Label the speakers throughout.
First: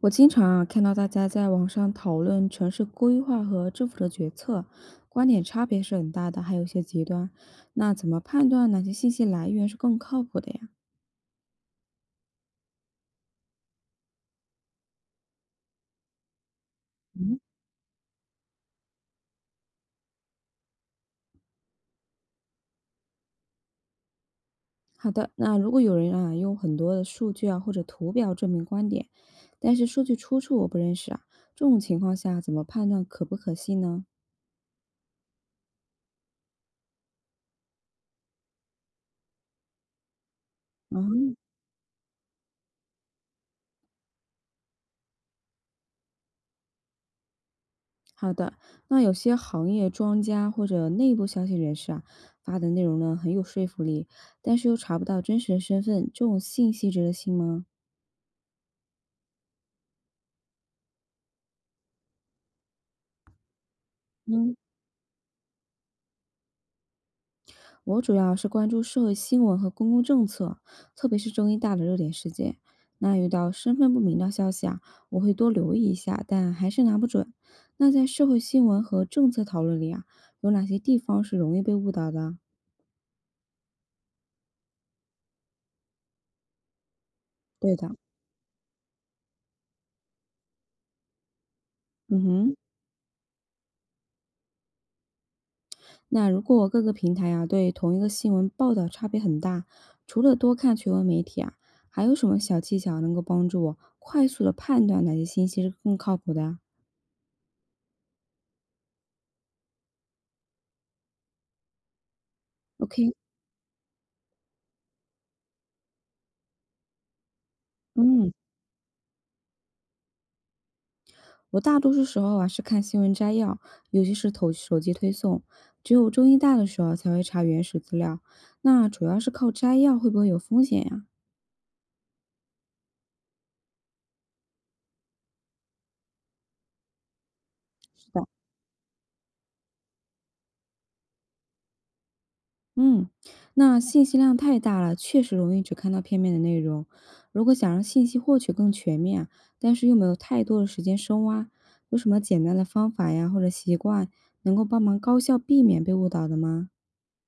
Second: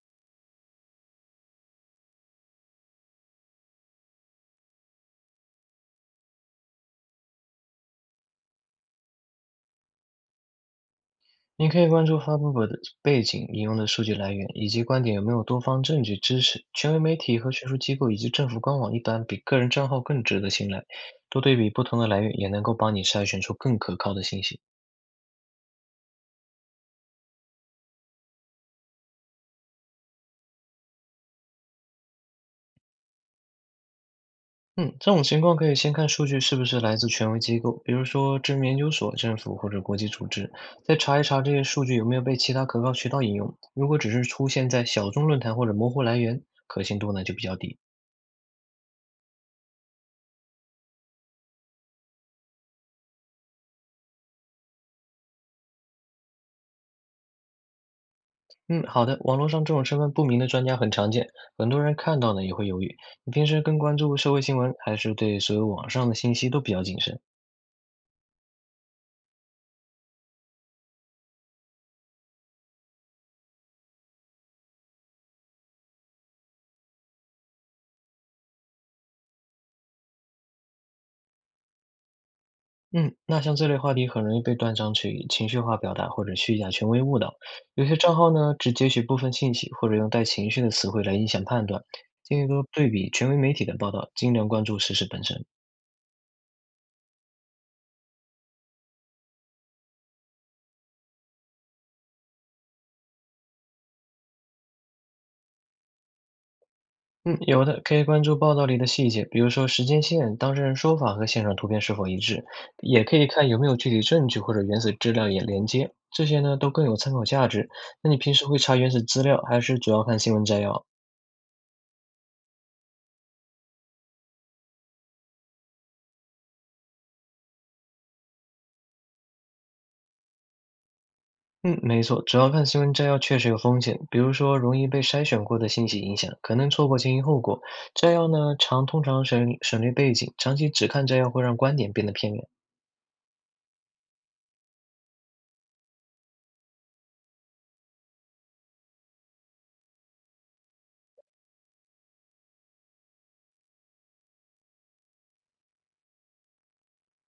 Speaker 1: 我经常啊看到大家在网上讨论城市规划和政府的决策，观点差别是很大的，还有一些极端。那怎么判断哪些信息来源是更靠谱的呀？
Speaker 2: 你可以关注发布会的背景、引用的数据来源，以及观点有没有多方证据支持。权威媒
Speaker 1: 嗯，
Speaker 2: 体和学术机构以及政府官网一般比个人账号更值得信赖。多对比不同的来源，也能够帮你筛选出更可靠的信息。
Speaker 1: 好的，那如果有人啊用很多的数据啊或者图表证明观点，但是数据出处我不认识啊，这种情况下怎么判断可不可信呢？
Speaker 2: 嗯，这种情况可以先看数据是不是来自权威机构，比如说知名研究所、政府或者国际组织，再查一查
Speaker 1: 啊、
Speaker 2: 这些数据有没有被其他可靠渠道引用。如果只是出现在小众论坛或者模糊来源，可信度呢就比较低。
Speaker 1: 好的，那有些行业专家或者内部消息人士啊，发的内容呢很有说服力，但是又查不到真实的身份，这种信息值得信吗？
Speaker 2: 嗯，好的。网络上这种身份不明的专家很常见，很多人看到呢也会犹豫。你平时更关注社会
Speaker 1: 嗯，
Speaker 2: 新闻，还是对所有网上的信息都比较谨慎？
Speaker 1: 我主要是关注社会新闻和公共政策，特别是中议大的热点事件。那遇到身份不明的消息啊，我会多留意一下，但还是拿不准。那在社会新闻和政策讨论里啊，有哪些地方是容易被误导的？
Speaker 2: 嗯，那像这类话题很容易被断章取义、情绪化表达或者虚假权威误导。
Speaker 1: 对
Speaker 2: 有
Speaker 1: 的。
Speaker 2: 些账号呢只截取部分信息，或者用带情绪的词汇来影响判断。
Speaker 1: 嗯
Speaker 2: 建议
Speaker 1: 哼。
Speaker 2: 多对比权威媒体的报道，尽量关注事实本身。
Speaker 1: 那如果各个平台啊对同一个新闻报道差别很大，除了多看权威媒体啊，还有什么小技巧能够帮助我快速的判断哪些信息是更靠谱的啊
Speaker 2: 嗯，有的，可以关注报道里的细节，比如说时间线、当事人说法和现场图片是否一致，也
Speaker 1: ？OK，
Speaker 2: 可以看有没有具体证据或者原始资料也连接，这些呢都更有参考价值。那你
Speaker 1: 嗯，
Speaker 2: 平时会查原始资料，还是主要看新闻摘要？
Speaker 1: 我大多数时候啊是看新闻摘要，尤其是投手机推送，只有中医大的时候才会查原始资料。那主要是靠摘要会不会有风险呀、
Speaker 2: 嗯，没错，主要看新闻摘要确实有风险，比如说容易被筛选过的信息影响，可能错过前因后果。
Speaker 1: 是
Speaker 2: 摘
Speaker 1: 的。
Speaker 2: 要呢，常通常省略背景，长期只看摘要会让观点变得片面。
Speaker 1: 嗯，那信息量太大了，确实容易只看到片面的内容。如果想让信息获取更全面啊但是又没有太多的时间深挖，有什么简单的方法呀，或者习惯能够帮忙高效避免被误导的吗？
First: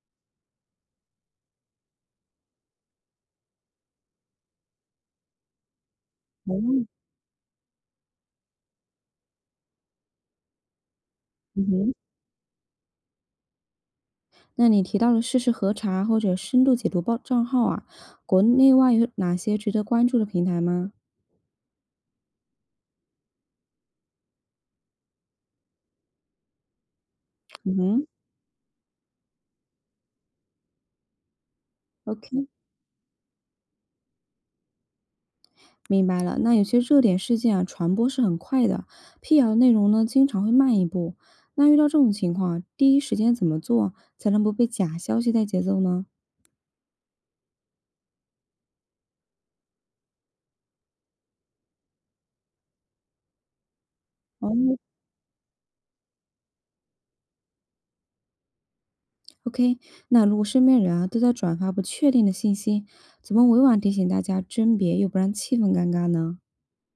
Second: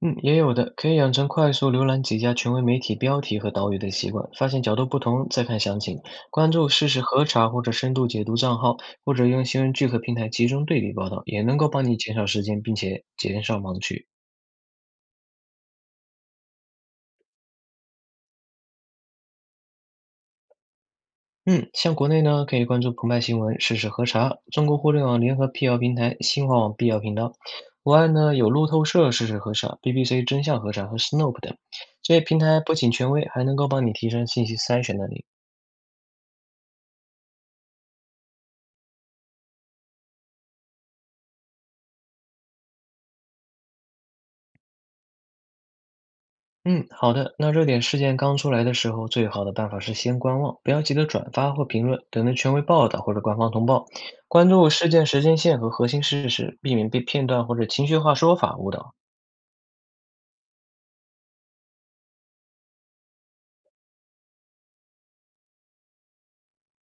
Speaker 2: 嗯，也有的，可以养成快速浏览几家权威媒体标题和导语的习惯，发现角度不同再看详情，关注
Speaker 1: 哦，
Speaker 2: 事实核查或者深度解读账号，或者用新闻聚合平台集中对比报道，也能
Speaker 1: 嗯
Speaker 2: 够帮
Speaker 1: 哼
Speaker 2: 你减少时间，并且减少盲区。
Speaker 1: 那你提到了事实核查或者深度解读报账号啊，国内外有哪些值得关注的平台吗？
Speaker 2: 嗯，像国内呢，可以关注澎湃新闻、事实核查、中国互联网联合辟谣平台、新华网辟谣频道。
Speaker 1: 嗯
Speaker 2: 国
Speaker 1: 哼
Speaker 2: 外呢有路透社事实核查、BBC 真相核查和 Snopes 等，这些
Speaker 1: ，OK。
Speaker 2: 平
Speaker 1: o k
Speaker 2: 台不仅权威，还能够帮你提升信息筛选能力。
Speaker 1: 明白了，那有些热点事件啊，传播是很快的，辟谣内容呢，经常会慢一步。那遇到这种情况啊第一时间怎么做才能不被假消息带节奏呢？
Speaker 2: 嗯，好的。那热点事件刚出来的时候，最好的办法是先观望，不要急着转发或评论，等着权威报道或者官方通报，
Speaker 1: 哦
Speaker 2: 关注事件时间线和核心事实，避免被片段或者情绪化说法误导。
Speaker 1: ，OK，那如果身边人啊都在转发不确定的信息，怎么委婉提醒大家甄别，又不让气氛尴尬呢？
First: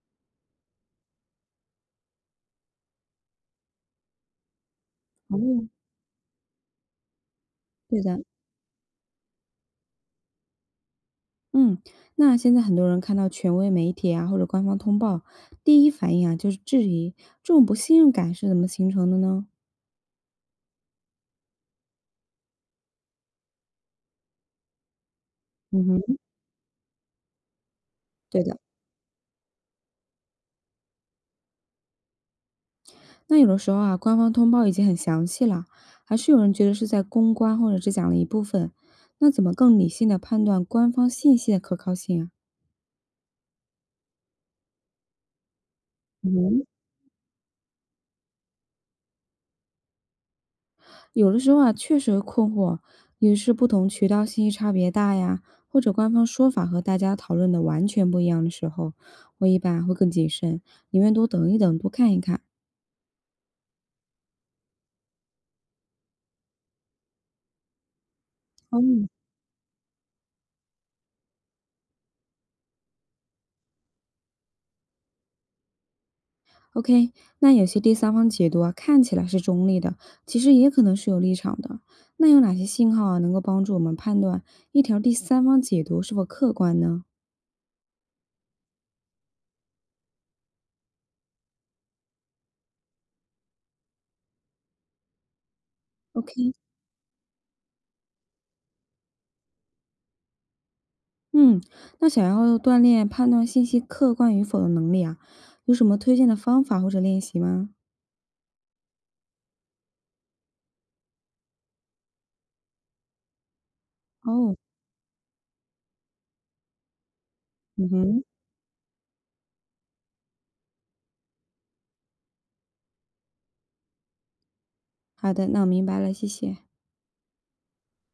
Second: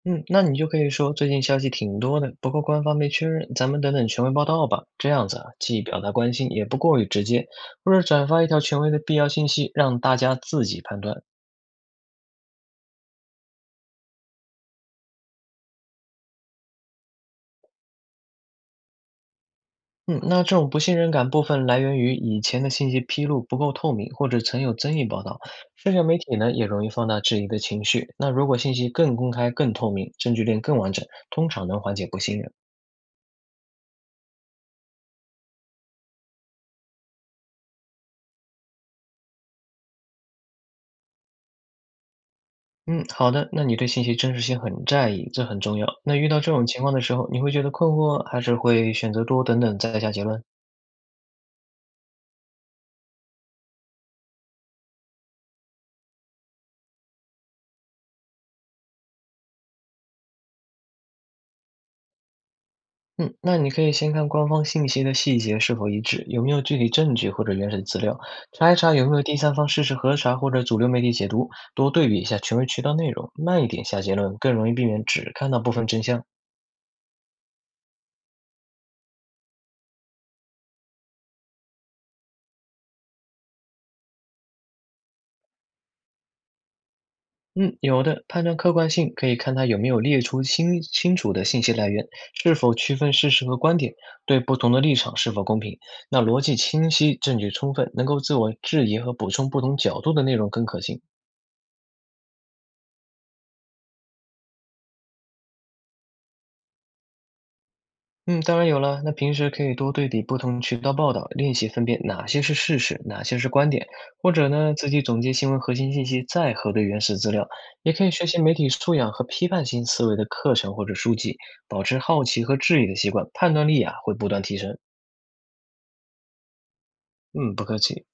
Speaker 2: 嗯，那你就可以说最近消息挺多的，不过官方没确认，咱们等等权威报道吧。这样子啊，
Speaker 1: 哦，
Speaker 2: 既表达关心，也不过于直接，或
Speaker 1: 对
Speaker 2: 者
Speaker 1: 的，
Speaker 2: 转发一条权威的必要信息，让大家自己判断。
Speaker 1: 嗯，那现在很多人看到权威媒体啊或者官方通报，第一反应啊就是质疑，这种不信任感是怎么形成的呢？
Speaker 2: 嗯，那这种不信任感部分来源于以前的信息披露不够透明，或者曾有争议报道。
Speaker 1: 嗯
Speaker 2: 社交
Speaker 1: 哼，
Speaker 2: 媒体呢，也容易放大质疑的情绪。那
Speaker 1: 对
Speaker 2: 如
Speaker 1: 的。
Speaker 2: 果信息更公开、更透明，证据链更完整，通常能缓解不信任。
Speaker 1: 那有的时候啊，官方通报已经很详细了，还是有人觉得是在公关或者只讲了一部分，那怎么更理性的判断官方信息的可靠性啊？
Speaker 2: 嗯，好的。那你对信息真实性很在意，这很重要。那遇到这
Speaker 1: 嗯，
Speaker 2: 种情况的时候，你会觉得困惑，还是会选择多等等再下结论？
Speaker 1: 有的时候啊，确实会困惑，也是不同渠道信息差别大呀，或者官方说法和大家讨论的完全不一样的时候，我一般啊会更谨慎，宁愿多等一等，多看一看。
Speaker 2: 嗯，那你可以先看官方信息的细节是否一致，有没有具体证据或者原始资料，查一
Speaker 1: 哦，
Speaker 2: 查有没有第三方事实核查或者主流媒体解读，多对比一下权威渠道内容，慢一点下结论，更容易避免只看到部分真相。
Speaker 1: OK，那有些第三方解读啊，看起来是中立的，其实也可能是有立场的。那有哪些信号啊，能够帮助我们判断一条第三方解读是否客观呢
Speaker 2: 嗯，有的，判断客观性可以看它有没有列出清清楚的信息来源，是否区分事实和观点，对不同的立场是否公平。那逻
Speaker 1: ？OK，
Speaker 2: 辑清晰，证据充分，能够自我质疑和补充不同角度的内容更可信。
Speaker 1: 嗯，那想要锻炼判断信息客观与否的能力啊，有什么推荐的方法或者练习吗？
Speaker 2: 嗯，当然有了。那平时可以多对比不同渠道报道，练习分辨哪些是事实，哪些是观点，或者
Speaker 1: 哦，
Speaker 2: 呢，自己总结新闻核心信息，再核对原始资料。
Speaker 1: 嗯
Speaker 2: 也可以
Speaker 1: 哼，
Speaker 2: 学习媒体素养和批判性思维的课程或者书籍，保持好奇和质疑的习惯，判断力啊会不断提升。
Speaker 1: 好的，那我明白了，谢谢。
Speaker 2: 嗯，不客气。